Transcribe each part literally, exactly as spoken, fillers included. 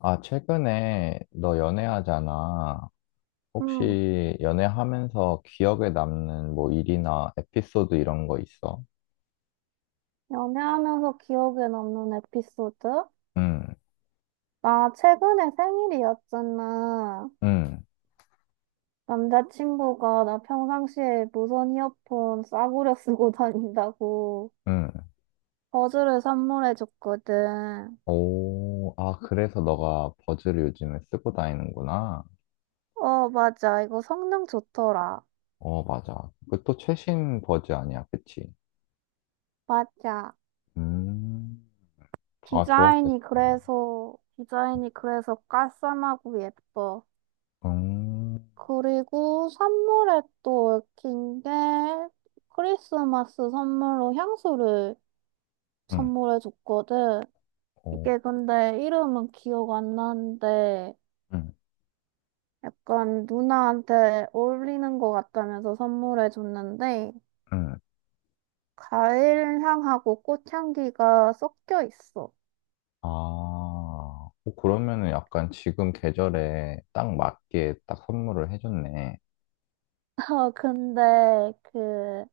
아, 최근에 너 연애하잖아. 음, 혹시 연애하면서 기억에 남는 뭐 일이나 에피소드 이런 거 있어? 연애하면서 기억에 남는 에피소드? 응, 나 최근에 생일이었잖아. 응, 남자친구가 나 평상시에 무선 이어폰 싸구려 쓰고 다닌다고 응. 버즈를 선물해줬거든. 오, 아, 그래서 너가 버즈를 요즘에 쓰고 다니는구나. 어, 맞아. 이거 성능 좋더라. 어, 맞아. 그 또 최신 버즈 아니야, 그치? 맞아. 음, 아, 좋았겠다. 디자인이 그래서, 디자인이 그래서 깔쌈하고 예뻐. 음, 그리고 선물에 또 얽힌 게 크리스마스 선물로 향수를 응, 선물해줬거든. 오, 이게 근데 이름은 기억 안 나는데 응, 약간 누나한테 어울리는 것 같다면서 선물해줬는데 응. 과일 향하고 꽃향기가 섞여 있어. 아, 어, 그러면은 약간 지금 계절에 딱 맞게 딱 선물을 해줬네. 어, 근데 그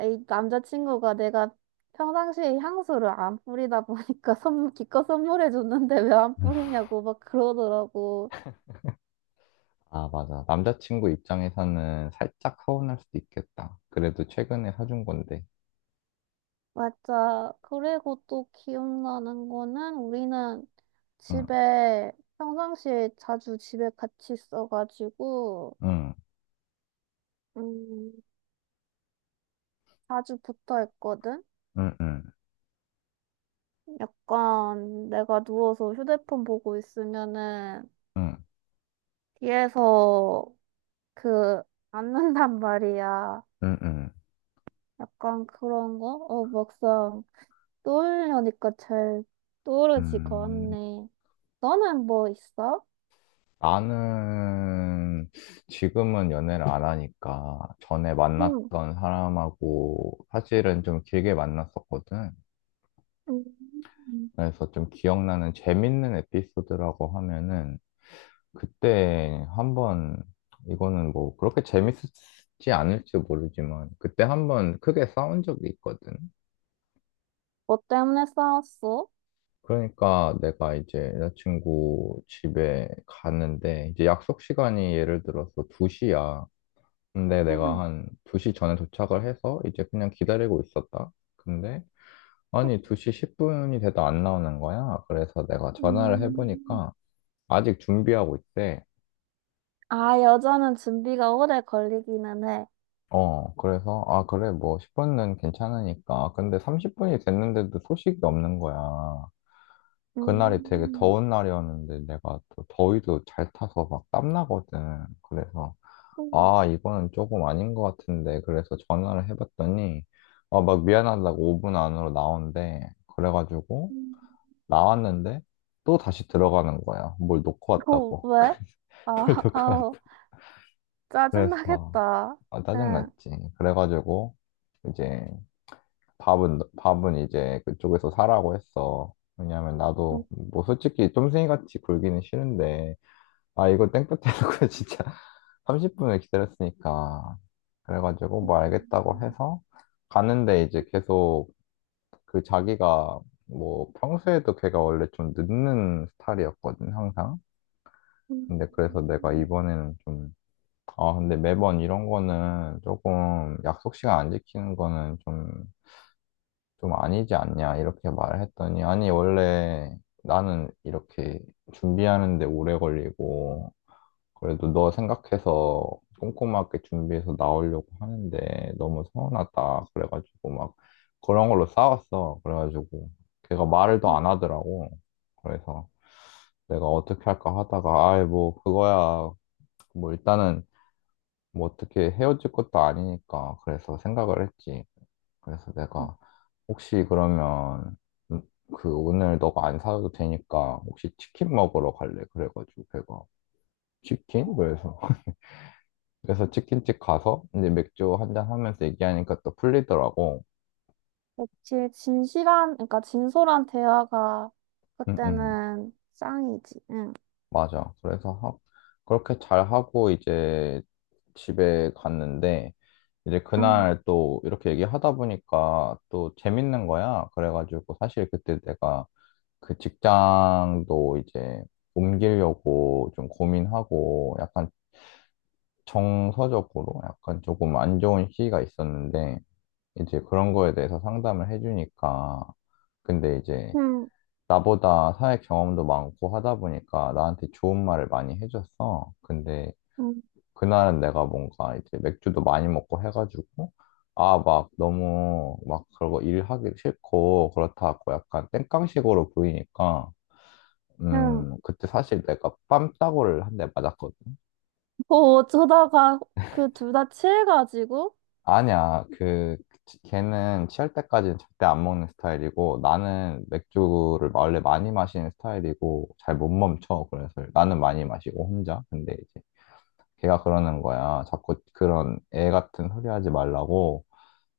이 남자친구가 내가 평상시에 향수를 안 뿌리다 보니까 선물 기껏 선물해줬는데 왜 안 뿌리냐고 막 그러더라고. 아, 맞아. 남자친구 입장에서는 살짝 서운할 수도 있겠다. 그래도 최근에 사준 건데. 맞아. 그리고 또 기억나는 거는 우리는 응, 집에 평상시에 자주 집에 같이 있어가지고 응, 음, 자주 붙어 있거든. 응, 응, 약간 내가 누워서 휴대폰 보고 있으면은 응, 뒤에서 그 앉는단 말이야. 응, 응. 약간 그런 거? 어, 막상 떠올려니까 잘 떠오르지가 음, 않네. 너는 뭐 있어? 나는 지금은 연애를 안 하니까 전에 응. 만났던 사람하고 사실은 좀 길게 만났었거든. 음. 그래서 좀 기억나는 재밌는 에피소드라고 하면은 그때 한번 이거는 뭐 그렇게 재밌었지 않을지 모르지만 그때 한번 크게 싸운 적이 있거든. 뭐 때문에 싸웠어? 그러니까 내가 이제 여자친구 집에 갔는데 이제 약속 시간이 예를 들어서 두 시야. 근데 내가 음, 한 두 시 전에 도착을 해서 이제 그냥 기다리고 있었다. 근데 아니 두 시 십 분이 돼도 안 나오는 거야. 그래서 내가 전화를 음, 해보니까 아직 준비하고 있대. 아, 여자는 준비가 오래 걸리기는 해. 어, 그래서, 아, 그래, 뭐, 십 분은 괜찮으니까. 근데 삼십 분이 됐는데도 소식이 없는 거야. 그날이 되게 음, 더운 날이었는데 내가 또 더위도 잘 타서 막 땀나거든. 그래서, 음, 아, 이거는 조금 아닌 것 같은데. 그래서 전화를 해봤더니, 아, 막 미안하다고 오 분 안으로 나온대. 그래가지고, 음, 나왔는데, 또 다시 들어가는 거야. 뭘 놓고 어, 왔다고. 왜? 뭘 아, 놓고 왔 아우, 그래서, 짜증나겠다. 아, 응. 짜증났지. 그래가지고, 이제, 밥은, 밥은 이제 그쪽에서 사라고 했어. 왜냐면 음, 나도, 뭐 솔직히 쫌생이같이 굴기는 싫은데, 아, 이거 땡볕 해놓고 진짜 삼십 분을 기다렸으니까. 그래가지고 뭐 알겠다고 음, 해서 갔는데 이제 계속 그 자기가 뭐 평소에도 걔가 원래 좀 늦는 스타일이었거든, 항상. 근데 그래서 내가 음, 이번에는 좀, 아, 근데 매번 이런 거는 조금 약속 시간 안 지키는 거는 좀 좀 아니지 않냐 이렇게 말을 했더니 아니 원래 나는 이렇게 준비하는데 오래 걸리고 그래도 너 생각해서 꼼꼼하게 준비해서 나오려고 하는데 너무 서운하다 그래가지고 막 그런 걸로 싸웠어. 그래가지고 걔가 말을 더 음. 안 하더라고. 그래서 내가 어떻게 할까 하다가 아이 뭐 그거야 뭐 일단은 뭐 어떻게 헤어질 것도 아니니까 그래서 생각을 했지. 그래서 내가 혹시 그러면 음, 그 오늘 너가 안 사도 되니까 혹시 치킨 먹으러 갈래? 그래가지고 걔가 치킨? 그래서 그래서 치킨집 가서 이제 맥주 한 잔 하면서 얘기하니까 또 풀리더라고. 그치, 진실한, 그러니까 진솔한 대화가 응, 응. 그때는 짱이지. 응. 맞아. 그래서 하- 그렇게 잘 하고 이제 집에 갔는데 이제 그날 응또 이렇게 얘기하다 보니까 또 재밌는 거야. 그래가지고 사실 그때 내가 그 직장도 이제 옮기려고 좀 고민하고 약간 정서적으로 약간 조금 안 좋은 시기가 있었는데 이제 그런 거에 대해서 상담을 해주니까 근데 이제 응 나보다 사회 경험도 많고 하다 보니까 나한테 좋은 말을 많이 해줬어. 근데 음, 그날은 내가 뭔가 이제 맥주도 많이 먹고 해가지고 아, 막 너무 막 그러고 일하기 싫고 그렇다고 약간 땡깡식으로 보이니까 응. 음, 그때 사실 내가 뺨따구를 한대 맞았거든. 뭐 어쩌다가 그 둘 다 취해가지고? 아니야, 그, 걔는 취할 때까지는 절대 안 먹는 스타일이고, 나는 맥주를 원래 많이 마시는 스타일이고, 잘 못 멈춰. 그래서 나는 많이 마시고, 혼자. 근데 이제 걔가 그러는 거야. 자꾸 그런 애 같은 소리 하지 말라고.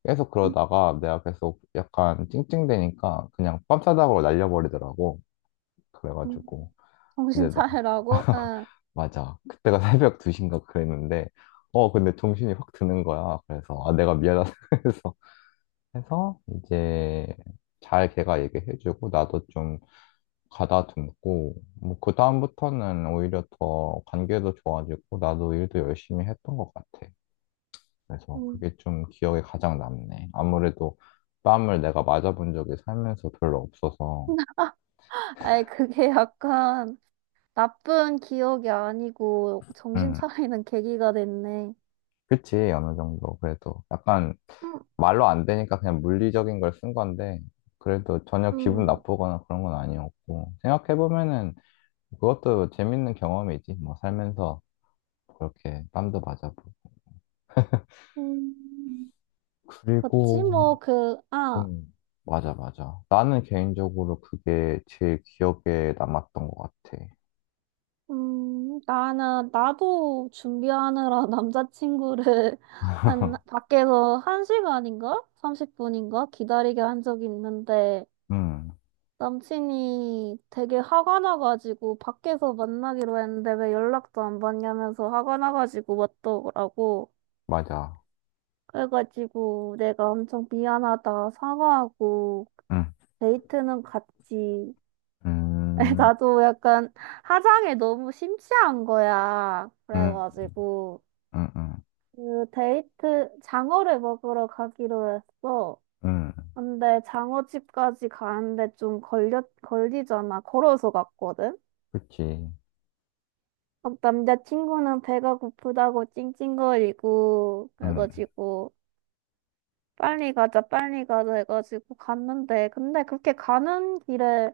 계속 그러다가 내가 계속 약간 찡찡대니까 그냥 뺨싸다구로 날려버리더라고. 응. 그래가지고. 이제 정신 나. 차리라고? 응. 맞아. 그때가 새벽 두 시인가 그랬는데, 어, 근데 정신이 확 드는 거야. 그래서, 아, 내가 미안하다. 그래서, 해서, 이제, 잘 걔가 얘기해주고, 나도 좀 가다듬고, 뭐, 그다음부터는 오히려 더 관계도 좋아지고, 나도 일도 열심히 했던 것 같아. 그래서 음. 그게 좀 기억에 가장 남네. 아무래도 뺨을 내가 맞아본 적이 살면서 별로 없어서, 아이, 그게 약간 나쁜 기억이 아니고 정신 음. 차리는 계기가 됐네. 그치, 어느 정도. 그래도 약간 음, 말로 안 되니까 그냥 물리적인 걸 쓴 건데, 그래도 전혀 기분 음, 나쁘거나 그런 건 아니었고, 생각해보면은 그것도 재밌는 경험이지. 뭐 살면서 그렇게 땀도 맞아보고. 음, 그치, 그리고, 뭐, 그, 아, 음, 맞아, 맞아. 나는 개인적으로 그게 제일 기억에 남았던 것 같아. 음, 나는, 나도 준비하느라 남자친구를 한, 밖에서 한시간인가 삼십 분인가? 기다리게 한 적이 있는데, 음, 남친이 되게 화가 나가지고 밖에서 만나기로 했는데 왜 연락도 안 받냐면서 화가 나가지고 왔더라고. 맞아. 그래가지고 내가 엄청 미안하다 사과하고 음, 데이트는 갔지. 음, 나도 약간 화장에 너무 심취한 거야. 음, 그래가지고 음, 음, 그 데이트 장어를 먹으러 가기로 했어. 음, 근데 장어집까지 가는데 좀 걸려, 걸리잖아. 걸어서 갔거든. 그치. 막 남자친구는 배가 고프다고 찡찡거리고 음, 그래가지고 빨리 가자 빨리 가자 해가지고 갔는데 근데 그렇게 가는 길에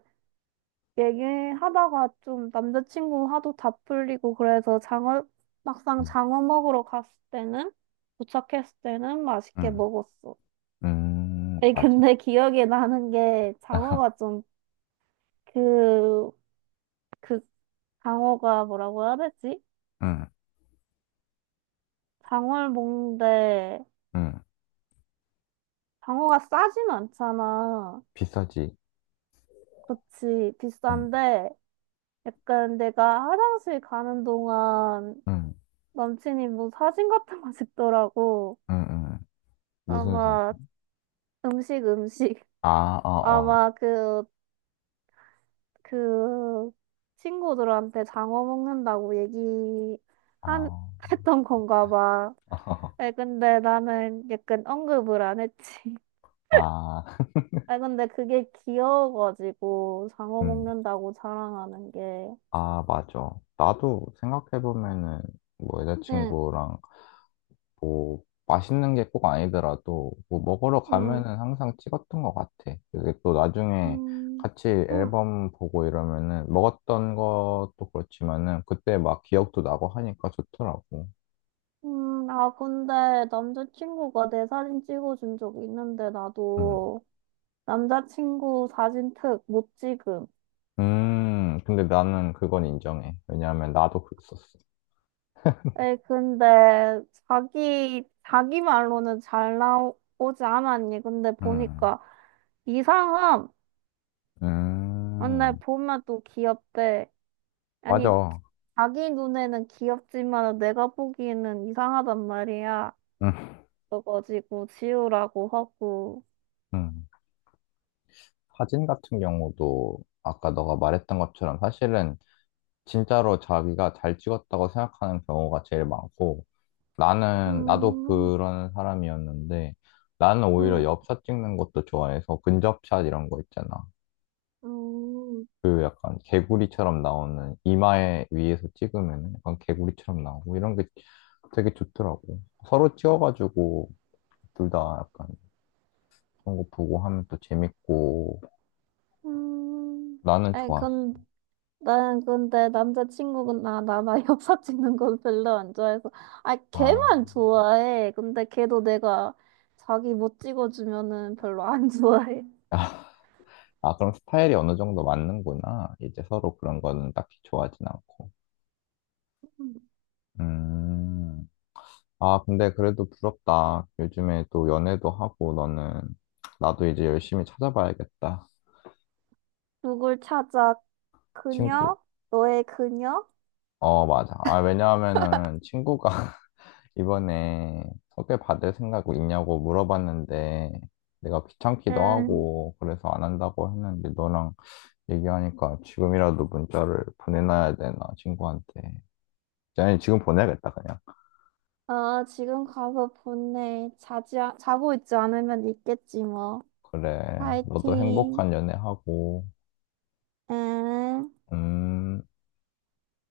얘기하다가 좀 남자친구 화도 다 풀리고 그래서 장어 막상 음, 장어 먹으러 갔을 때는 도착했을 때는 맛있게 음. 먹었어. 음, 에 맞아. 근데 기억에 나는 게 장어가 좀 그 그 장어가 뭐라고 해야 되지? 응, 장어를 먹는데 응. 방어가 싸진 않잖아. 비싸지. 그치, 응, 비싼데, 약간 내가 화장실 가는 동안 응, 남친이 뭐 사진 같은 거 찍더라고. 응, 응. 무슨 사진? 아마 음식, 음식. 아, 어, 어. 아마 그, 그 친구들한테 장어 먹는다고 얘기 아, 한, 했던 건가 봐. 아 근데 나는 약간 언급을 안 했지. 아, 아 근데 그게 귀여워가지고 장어 응. 먹는다고 자랑하는 게. 아, 맞아. 나도 생각해보면은, 뭐, 응. 여자친구랑, 뭐, 맛있는 게 꼭 아니더라도, 뭐, 먹으러 응. 가면은 항상 찍었던 것 같아. 이게 또 나중에 음, 같이 음, 앨범 보고 이러면은, 먹었던 것도 그렇지만은, 그때 막 기억도 나고 하니까 좋더라고. 음, 아, 근데 남자친구가 내 사진 찍어준 적 있는데, 응. 나도 남자친구 사진 특 못 찍음. 음, 근데 나는 그건 인정해. 왜냐하면 나도 그랬었어. 에이, 근데 자기, 자기 말로는 잘 나오지 않았니? 근데 음, 보니까 이상함. 근데 음, 보면 또 귀엽대. 아니, 맞아. 자기 눈에는 귀엽지만 내가 보기에는 이상하단 말이야. 음, 그래가지고 지우라고 하고. 음. 사진 같은 경우도 아까 너가 말했던 것처럼 사실은 진짜로 자기가 잘 찍었다고 생각하는 경우가 제일 많고 나는, 나도 음, 그런 사람이었는데 나는 오히려 음. 엽샷 찍는 것도 좋아해서 근접샷 이런 거 있잖아. 음, 그 약간 개구리처럼 나오는 이마에 위에서 찍으면 약간 개구리처럼 나오고 이런 게 되게 좋더라고. 서로 찍어가지고 둘 다 약간 그런 거 보고 하면 또 재밌고 음, 나는 아이, 좋았어. 건, 난 근데 남자친구가 나, 나, 나 엽사 찍는 건 별로 안 좋아해서. 아, 아, 걔만 좋아해. 근데 걔도 내가 자기 못 찍어주면은 별로 안 좋아해. 아 그럼 스타일이 어느 정도 맞는구나. 이제 서로 그런 거는 딱히 좋아하진 않고. 음. 음. 아, 근데 그래도 부럽다. 요즘에 또 연애도 하고 너는 나도 이제 열심히 찾아봐야겠다. 누굴 찾아? 그녀? 친구. 너의 그녀? 어, 맞아. 아, 왜냐하면은 친구가 이번에 소개받을 생각 있냐고 물어봤는데 내가 귀찮기도 응. 하고 그래서 안 한다고 했는데 너랑 얘기하니까 지금이라도 문자를 보내놔야 되나 친구한테 아니 지금 보내야겠다 그냥. 어, 지금 가서 보내. 자지, 아- 자고 있지 않으면 있겠지, 뭐. 그래 너도 파이팅. 행복한 연애하고 응. 음